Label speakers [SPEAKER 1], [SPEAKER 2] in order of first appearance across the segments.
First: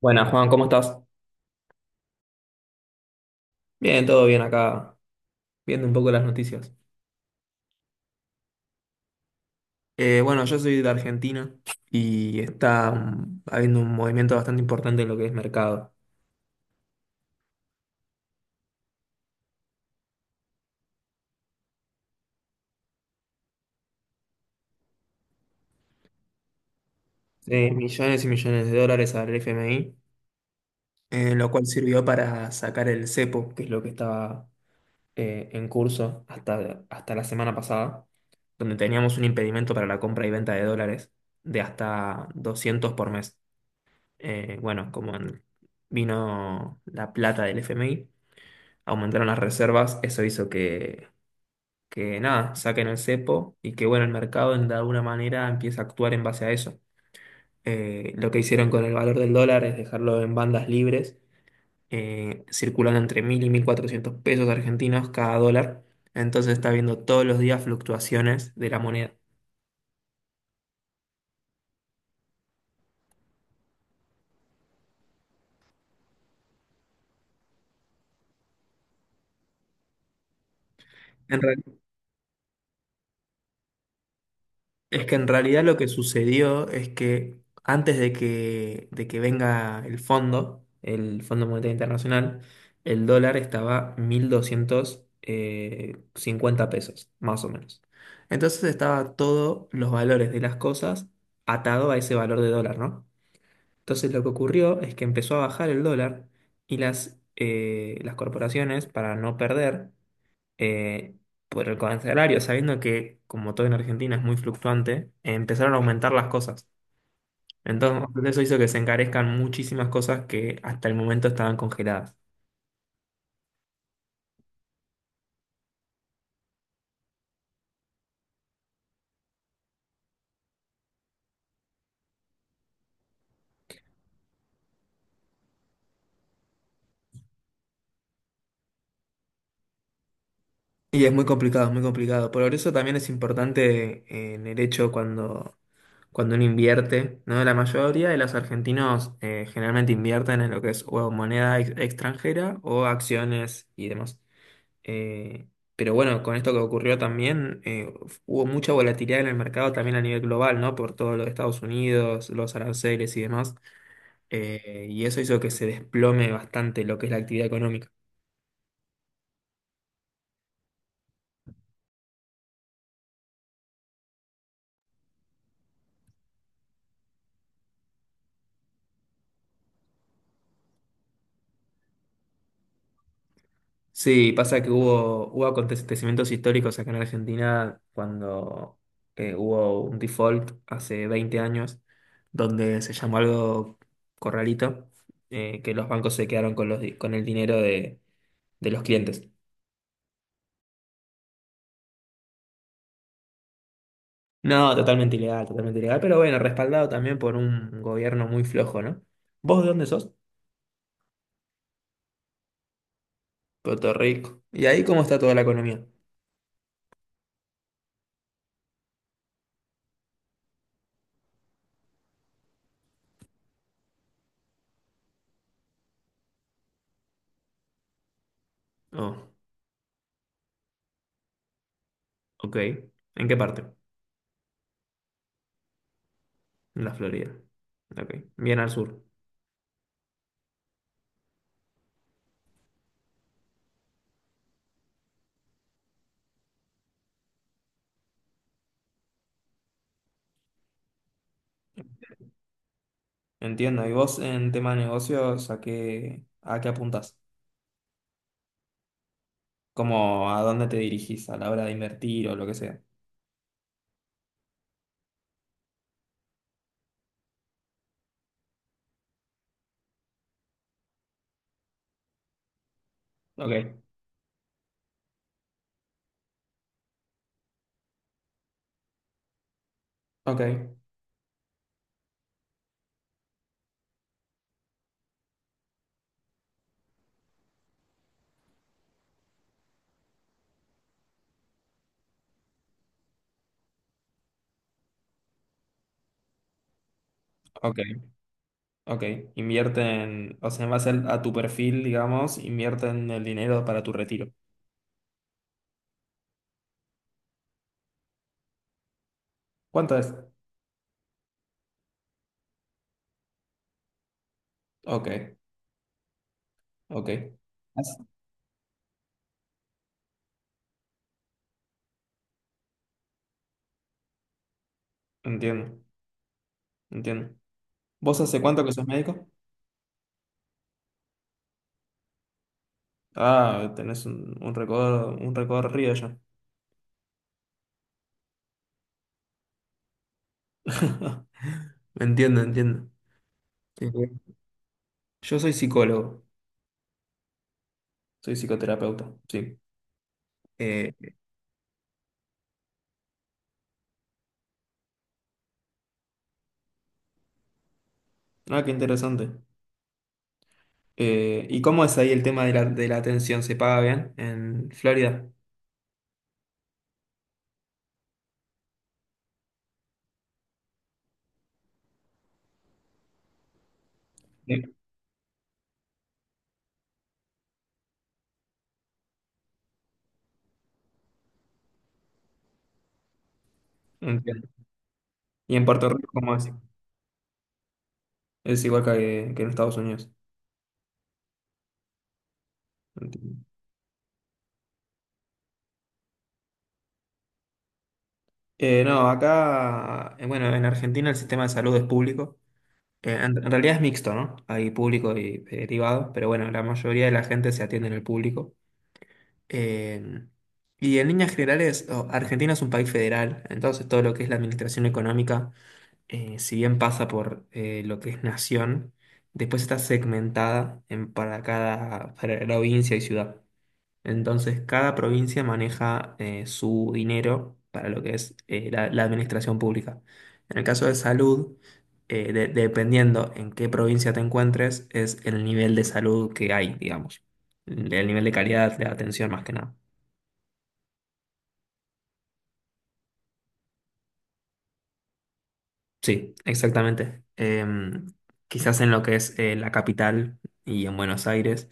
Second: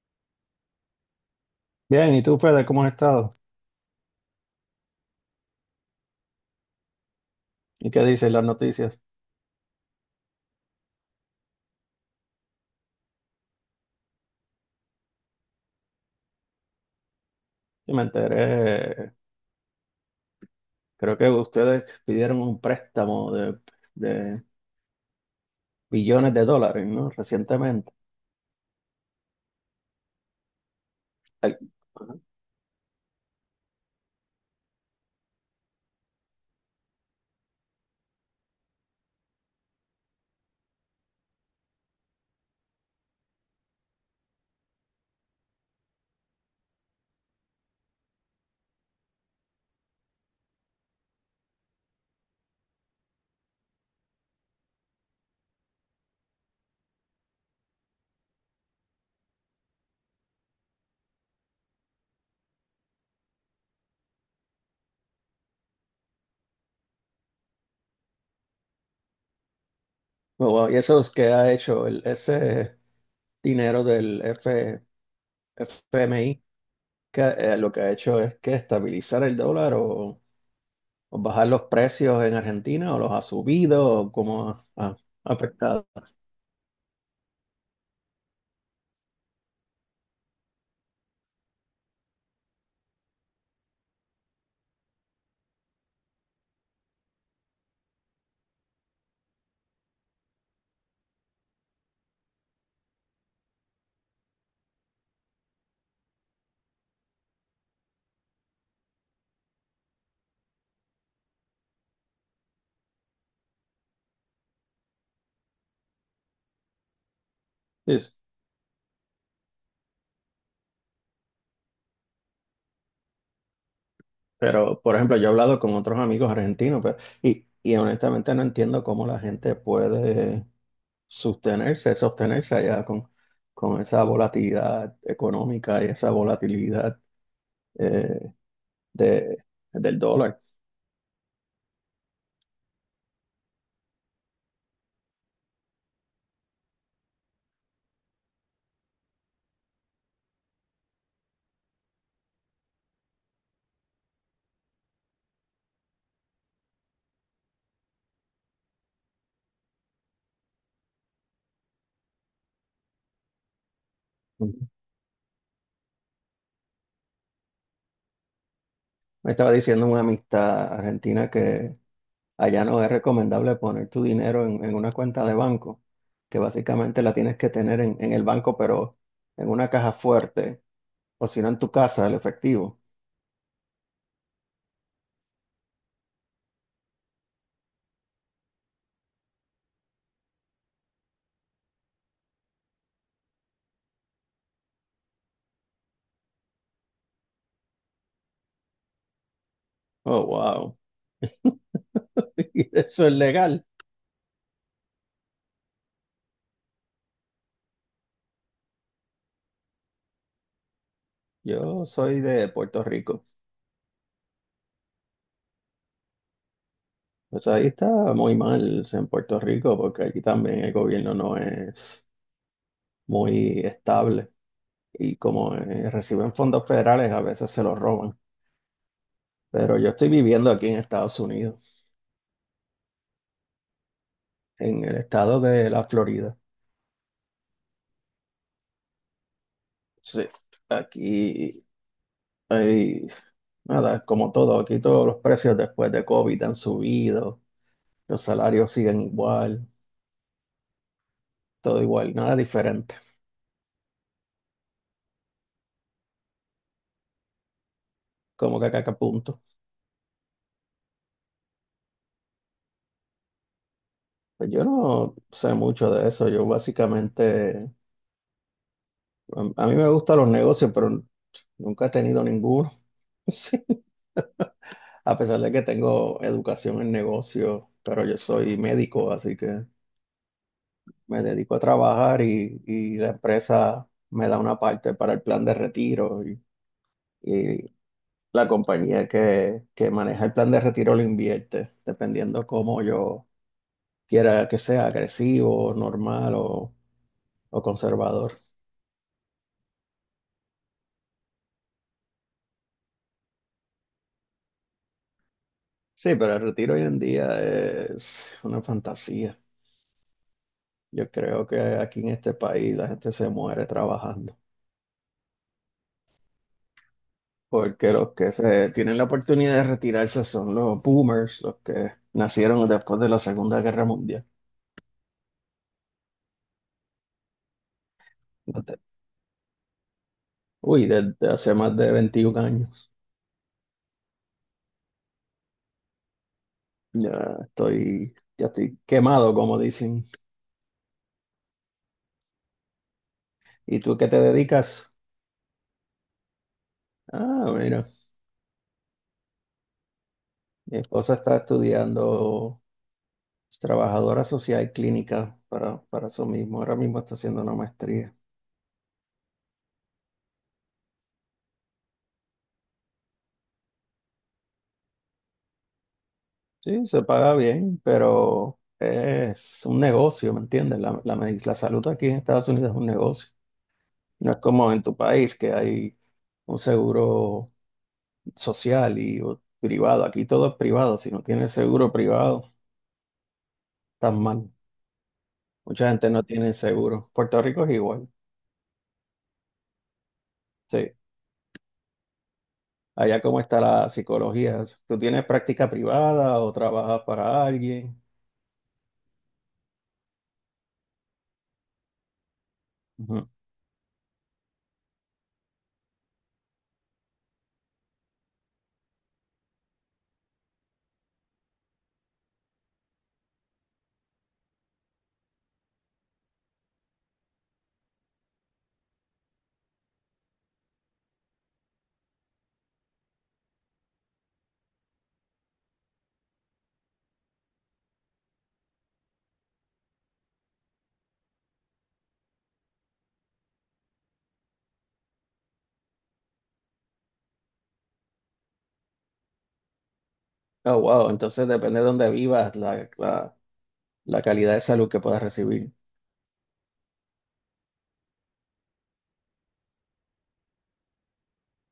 [SPEAKER 1] Buenas, Juan, ¿cómo estás?
[SPEAKER 2] Bien, ¿y tú, Fede, cómo has estado?
[SPEAKER 1] Bien, todo bien acá, viendo un poco las noticias.
[SPEAKER 2] ¿Y qué dicen las noticias?
[SPEAKER 1] Bueno, yo soy de Argentina y está habiendo un movimiento bastante importante en lo que es mercado.
[SPEAKER 2] Sí, me enteré, creo que ustedes pidieron un préstamo de billones de dólares, ¿no? Recientemente.
[SPEAKER 1] Millones y millones de dólares al FMI, lo
[SPEAKER 2] Ay,
[SPEAKER 1] cual sirvió
[SPEAKER 2] ajá.
[SPEAKER 1] para sacar el cepo, que es lo que estaba en curso hasta la semana pasada, donde teníamos un impedimento para la compra y venta de dólares de hasta 200 por mes. Eh, bueno, como en- vino la plata del FMI, aumentaron las reservas. Eso hizo que nada, saquen el cepo y que bueno, el mercado de alguna manera empieza a actuar en base a eso. Lo que hicieron con el valor del dólar es dejarlo en bandas libres, circulando entre 1.000 y 1.400 pesos argentinos cada dólar. Entonces está viendo todos los días fluctuaciones de la moneda.
[SPEAKER 2] Bueno, ¿y eso es que ha hecho el, ese dinero del FMI? Que, lo que ha hecho es que estabilizar el dólar o bajar los
[SPEAKER 1] En
[SPEAKER 2] precios en Argentina o los ha subido o cómo ha
[SPEAKER 1] Es que en realidad lo
[SPEAKER 2] afectado.
[SPEAKER 1] que sucedió es que antes de de que venga el Fondo Monetario Internacional, el dólar estaba mil doscientos cincuenta pesos, más o menos. Entonces estaba todos los valores de las cosas atado a ese valor de dólar, ¿no? Entonces lo que ocurrió es que empezó a bajar el dólar y las corporaciones, para no perder, eh, por el correccionario, sabiendo que, como todo en Argentina es muy fluctuante, empezaron a aumentar las cosas.
[SPEAKER 2] Sí,
[SPEAKER 1] Entonces,
[SPEAKER 2] sí.
[SPEAKER 1] eso hizo que se encarezcan muchísimas cosas que hasta el momento estaban congeladas.
[SPEAKER 2] Pero, por ejemplo, yo he hablado con otros amigos argentinos, pero, y honestamente no entiendo cómo la gente puede sostenerse allá con esa volatilidad económica y esa volatilidad eh, de, del dólar.
[SPEAKER 1] Y es muy complicado, es muy complicado. Por eso también es importante en el hecho cuando uno invierte, ¿no? La mayoría de los argentinos generalmente invierten en lo que es o moneda extranjera o acciones y demás. Eh, pero bueno, con esto que ocurrió también, hubo mucha volatilidad en el mercado también a nivel global, ¿no? Por todo lo de Estados Unidos, los aranceles y demás.
[SPEAKER 2] Ujú.
[SPEAKER 1] Y eso hizo que se desplome bastante lo que es la actividad económica.
[SPEAKER 2] Me estaba diciendo una amistad argentina que allá no es recomendable poner tu dinero en una cuenta de banco, que básicamente la tienes que tener en el banco, pero en una caja fuerte, o si no en tu casa, el efectivo.
[SPEAKER 1] Sí, pasa que hubo acontecimientos históricos acá en Argentina cuando hubo un default hace 20 años, donde se llamó algo corralito, que los bancos se quedaron con con el dinero de los clientes.
[SPEAKER 2] Oh, wow. Eso es legal.
[SPEAKER 1] No, totalmente ilegal, pero bueno, respaldado también por un gobierno muy flojo, ¿no? ¿Vos de dónde sos?
[SPEAKER 2] Yo soy de Puerto Rico.
[SPEAKER 1] Puerto Rico. ¿Y ahí cómo está toda la economía?
[SPEAKER 2] Pues ahí está muy mal en Puerto Rico porque aquí también el gobierno no es muy estable y como reciben fondos federales a veces se los roban.
[SPEAKER 1] Oh,
[SPEAKER 2] Pero yo estoy viviendo aquí en Estados Unidos,
[SPEAKER 1] ok. ¿En qué parte?
[SPEAKER 2] en el estado de la Florida.
[SPEAKER 1] En la Florida. Ok. Bien al sur.
[SPEAKER 2] Sí, aquí hay, nada, como todo, aquí todos los precios después de COVID han subido, los salarios siguen igual, todo igual, nada diferente,
[SPEAKER 1] Entiendo. ¿Y vos en tema de negocios a a qué apuntás?
[SPEAKER 2] como que acá, acá punto.
[SPEAKER 1] ¿Cómo a dónde te dirigís a la hora de invertir o lo que sea?
[SPEAKER 2] Pues yo no sé mucho de eso. Yo básicamente, a mí me gustan los negocios, pero nunca he tenido ninguno. Sí.
[SPEAKER 1] Ok,
[SPEAKER 2] A pesar de que tengo educación en negocios, pero yo soy médico, así que
[SPEAKER 1] ok,
[SPEAKER 2] me dedico a trabajar y la empresa me da una parte para el plan de retiro y la compañía que maneja el plan de retiro lo invierte, dependiendo cómo yo quiera que sea, agresivo, normal o
[SPEAKER 1] ok,
[SPEAKER 2] conservador.
[SPEAKER 1] ok. Invierten, o sea, en base a tu perfil, digamos, invierten el dinero para tu retiro.
[SPEAKER 2] Sí, pero el retiro hoy en día es una fantasía.
[SPEAKER 1] ¿Cuánto es?
[SPEAKER 2] Yo creo que aquí en este país la gente se muere trabajando,
[SPEAKER 1] Ok. Ok,
[SPEAKER 2] porque
[SPEAKER 1] Así-
[SPEAKER 2] los que se tienen la oportunidad de retirarse son los boomers, los que nacieron después de la Segunda Guerra Mundial.
[SPEAKER 1] entiendo, entiendo. ¿Vos hace cuánto que
[SPEAKER 2] Desde-
[SPEAKER 1] sos médico?
[SPEAKER 2] Uy, desde hace más de 21 años.
[SPEAKER 1] Ah, tenés un recorrido ya.
[SPEAKER 2] Ya estoy quemado, como dicen.
[SPEAKER 1] Entiendo, entiendo.
[SPEAKER 2] ¿Y
[SPEAKER 1] Sí,
[SPEAKER 2] tú qué te
[SPEAKER 1] sí.
[SPEAKER 2] dedicas?
[SPEAKER 1] Yo soy psicólogo,
[SPEAKER 2] Ah, mira,
[SPEAKER 1] soy psicoterapeuta, sí.
[SPEAKER 2] mi
[SPEAKER 1] Eh,
[SPEAKER 2] esposa está estudiando es trabajadora social clínica para eso mismo. Ahora mismo está haciendo una maestría.
[SPEAKER 1] ah, qué interesante. ¿Y cómo es ahí el tema de de la atención? ¿Se paga bien en Florida?
[SPEAKER 2] Sí, se paga bien, pero es un negocio, ¿me entiendes? La salud aquí en Estados Unidos es un negocio. No es
[SPEAKER 1] Sí,
[SPEAKER 2] como en tu país que hay un seguro social y privado. Aquí todo es privado. Si no tienes seguro privado, estás
[SPEAKER 1] entiendo.
[SPEAKER 2] mal.
[SPEAKER 1] ¿Y en
[SPEAKER 2] Mucha
[SPEAKER 1] Puerto
[SPEAKER 2] gente
[SPEAKER 1] Rico
[SPEAKER 2] no
[SPEAKER 1] cómo es?
[SPEAKER 2] tiene seguro. Puerto Rico es igual.
[SPEAKER 1] Es igual que en Estados Unidos.
[SPEAKER 2] Sí. Allá cómo
[SPEAKER 1] Entiendo.
[SPEAKER 2] está la psicología. ¿Tú tienes práctica privada o trabajas para alguien?
[SPEAKER 1] No, acá, en Argentina el sistema de salud es público.
[SPEAKER 2] Ujú.
[SPEAKER 1] En realidad es mixto, ¿no? Hay público y privado, pero bueno, la mayoría de la gente se atiende en el público. Eh, y en líneas generales, Argentina es un país federal, entonces todo lo que es la administración económica, si bien pasa por lo que es nación, después está segmentada en, para cada provincia y ciudad. Entonces, cada provincia maneja su dinero para lo que es la administración pública. En el caso de salud, dependiendo en qué provincia te encuentres, es el nivel de salud que hay, digamos. El nivel de calidad de atención más que nada.
[SPEAKER 2] Oh, wow. Entonces depende de dónde vivas, la la calidad de salud que puedas recibir.
[SPEAKER 1] Sí, exactamente. Quizás en lo que es la capital y en Buenos Aires,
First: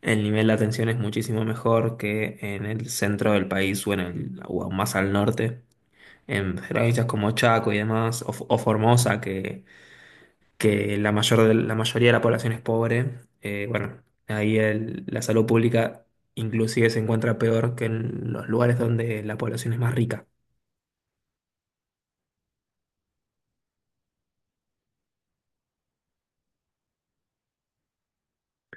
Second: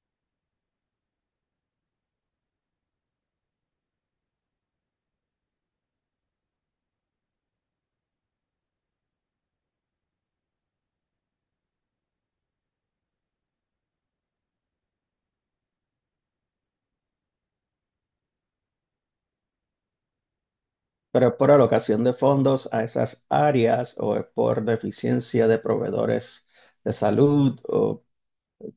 [SPEAKER 1] el nivel de atención es muchísimo mejor que en el centro del país o en el, o aún más al norte. En provincias como Chaco y demás, o Formosa, que la la mayoría de la población es pobre, eh, bueno, ahí la salud pública inclusive se encuentra peor que en los lugares donde la población es más rica.
[SPEAKER 2] Pero es por alocación de fondos a esas áreas o es por deficiencia de proveedores de salud o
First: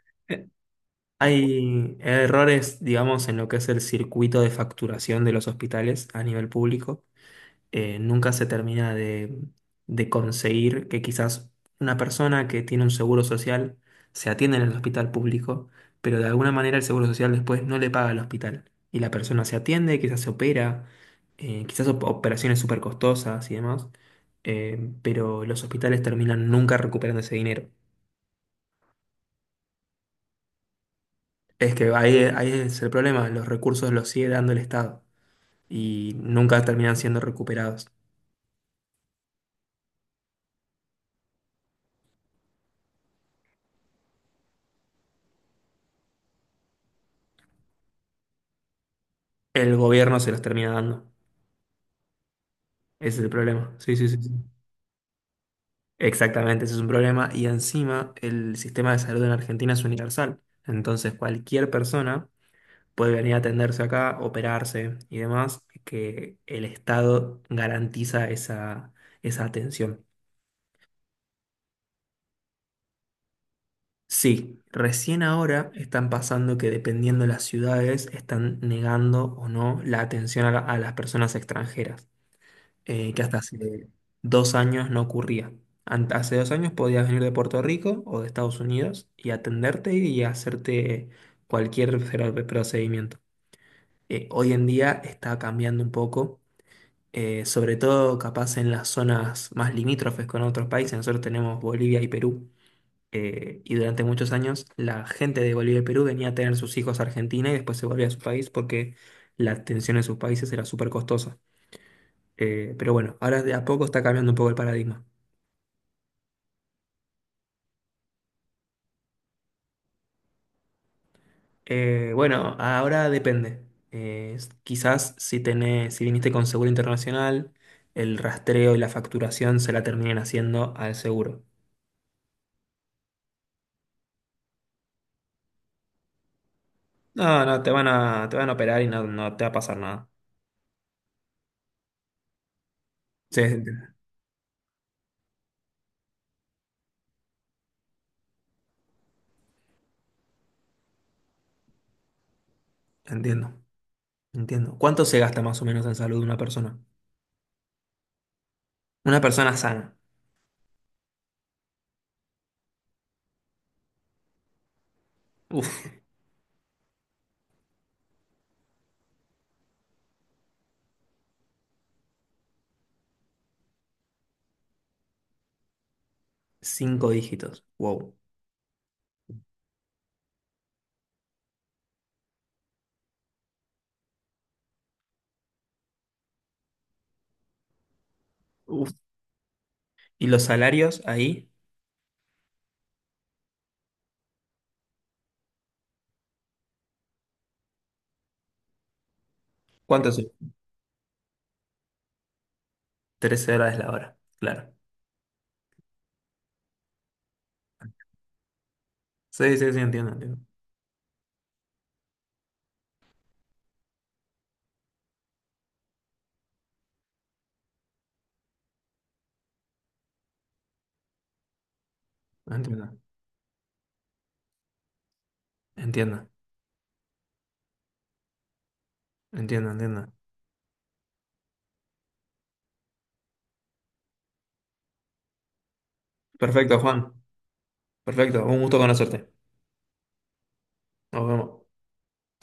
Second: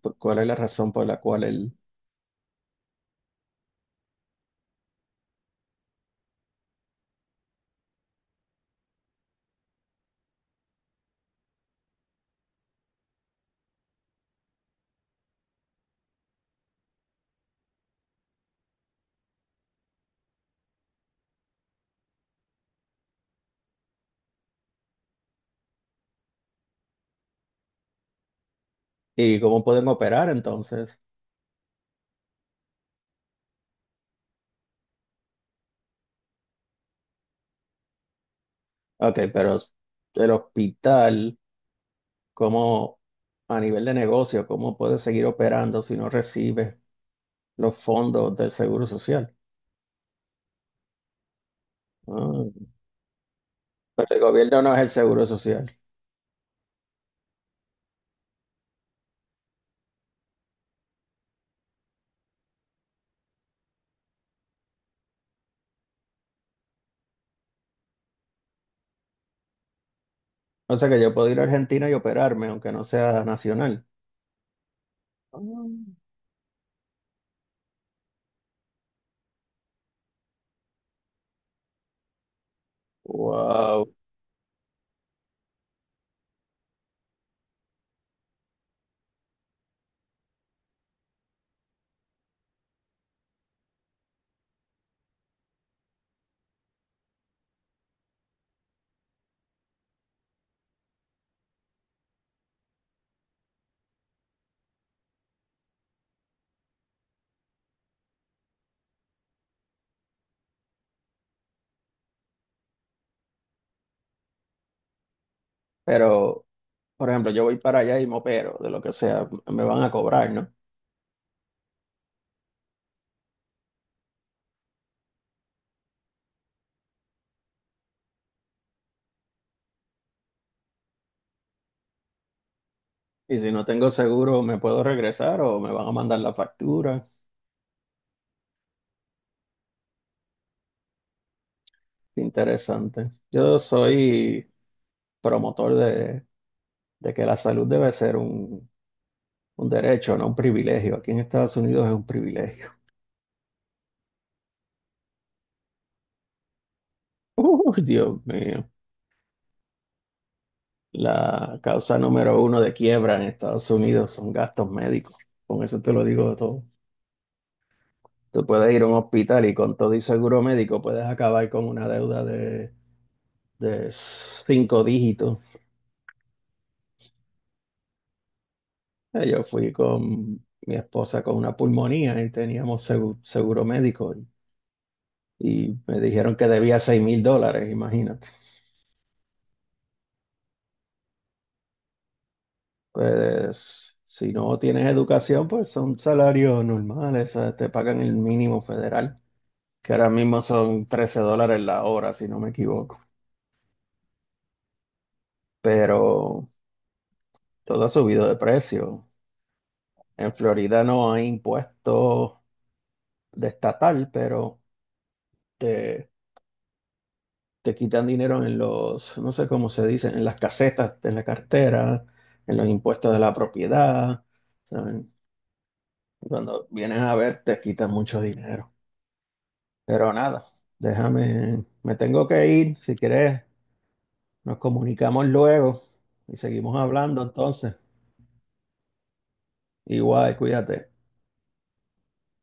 [SPEAKER 2] cuál es
[SPEAKER 1] Eh,
[SPEAKER 2] la razón por la cual el...
[SPEAKER 1] Hay errores, digamos, en lo que es el circuito de facturación de los hospitales a nivel público. Nunca se termina de conseguir que quizás una persona que tiene un seguro social se atienda en el hospital público, pero de alguna manera el seguro social después no le paga al hospital. Y la persona se atiende, quizás se opera, operaciones súper costosas y demás, pero los hospitales terminan nunca recuperando ese dinero.
[SPEAKER 2] Y cómo pueden operar entonces.
[SPEAKER 1] Es que ahí, ahí es el problema, los recursos los sigue dando el Estado y nunca terminan siendo recuperados.
[SPEAKER 2] Ok, pero el hospital, ¿cómo a nivel de negocio, cómo puede seguir operando si no recibe los fondos del Seguro Social?
[SPEAKER 1] El gobierno se los termina dando.
[SPEAKER 2] Ah,
[SPEAKER 1] Ese es el problema. Sí, sí,
[SPEAKER 2] pero el
[SPEAKER 1] sí. Sí.
[SPEAKER 2] gobierno no es el Seguro Social.
[SPEAKER 1] Exactamente, ese es un problema. Y encima, el sistema de salud en Argentina es universal. Entonces, cualquier persona puede venir a atenderse acá, operarse y demás, que el Estado garantiza esa, esa atención.
[SPEAKER 2] O sea que yo puedo ir a Argentina y operarme, aunque no sea nacional.
[SPEAKER 1] Sí, recién
[SPEAKER 2] Ah,
[SPEAKER 1] ahora están pasando que dependiendo de las ciudades, están negando o no la atención a, a las personas extranjeras. Que hasta hace
[SPEAKER 2] wow.
[SPEAKER 1] 2 años no ocurría. Hace 2 años podías venir de Puerto Rico o de Estados Unidos y atenderte y hacerte cualquier procedimiento. Hoy en día está cambiando un poco, sobre todo capaz en las zonas más limítrofes con otros países. Nosotros tenemos Bolivia y Perú. Y durante muchos años la gente de Bolivia y Perú venía a tener sus hijos a Argentina y después se volvía a su país porque la atención en sus países era súper costosa. Pero bueno, ahora de a poco está cambiando un poco el paradigma.
[SPEAKER 2] Pero, por ejemplo, yo voy para allá y me opero, de lo que sea, me van a cobrar, ¿no?
[SPEAKER 1] Bueno, Ahora depende. Quizás si tenés, si viniste con seguro internacional, el rastreo y la facturación se la terminen haciendo al seguro.
[SPEAKER 2] Y si no tengo seguro, ¿me puedo regresar o me van a mandar la factura?
[SPEAKER 1] No, te van a operar y no te va a pasar nada.
[SPEAKER 2] Interesante.
[SPEAKER 1] Sí,
[SPEAKER 2] Yo
[SPEAKER 1] entiendo,
[SPEAKER 2] soy promotor de que la salud debe ser un derecho, no un privilegio. Aquí en Estados Unidos es un privilegio.
[SPEAKER 1] entiendo. Entiendo. ¿Cuánto se gasta más o menos en salud de una persona?
[SPEAKER 2] Uy, Dios mío.
[SPEAKER 1] Una persona sana.
[SPEAKER 2] La causa número uno de quiebra en Estados Unidos son gastos médicos. Con eso te
[SPEAKER 1] Uf,
[SPEAKER 2] lo digo todo. Tú puedes ir a un hospital y con todo y seguro médico puedes acabar con una deuda de cinco dígitos.
[SPEAKER 1] cinco dígitos. Wow.
[SPEAKER 2] Yo fui con mi esposa con una pulmonía y teníamos seguro médico y me dijeron que debía $6,000, imagínate.
[SPEAKER 1] Uf. ¿Y los salarios ahí?
[SPEAKER 2] Pues si no tienes educación, pues son salarios normales, te pagan el mínimo federal, que ahora
[SPEAKER 1] ¿Cuánto son?
[SPEAKER 2] mismo son $13 la hora, si no me equivoco.
[SPEAKER 1] $13 la hora. Claro.
[SPEAKER 2] Pero todo ha subido de precio.
[SPEAKER 1] Sí, sí, sí, entiendo,
[SPEAKER 2] En
[SPEAKER 1] entiendo.
[SPEAKER 2] Florida no hay impuestos de estatal, pero... de te quitan dinero en los, no sé cómo se dice, en las casetas, en la cartera, en los
[SPEAKER 1] Entiendo,
[SPEAKER 2] impuestos de la propiedad, ¿saben?
[SPEAKER 1] entiendo,
[SPEAKER 2] Cuando vienes a ver, te quitan mucho dinero.
[SPEAKER 1] entiendo, entiendo.
[SPEAKER 2] Pero nada, déjame, me tengo que ir. Si quieres, nos comunicamos luego y seguimos
[SPEAKER 1] Perfecto, Juan.
[SPEAKER 2] hablando entonces.
[SPEAKER 1] Perfecto. Un gusto conocerte.
[SPEAKER 2] Igual, cuídate.
[SPEAKER 1] Nos vemos.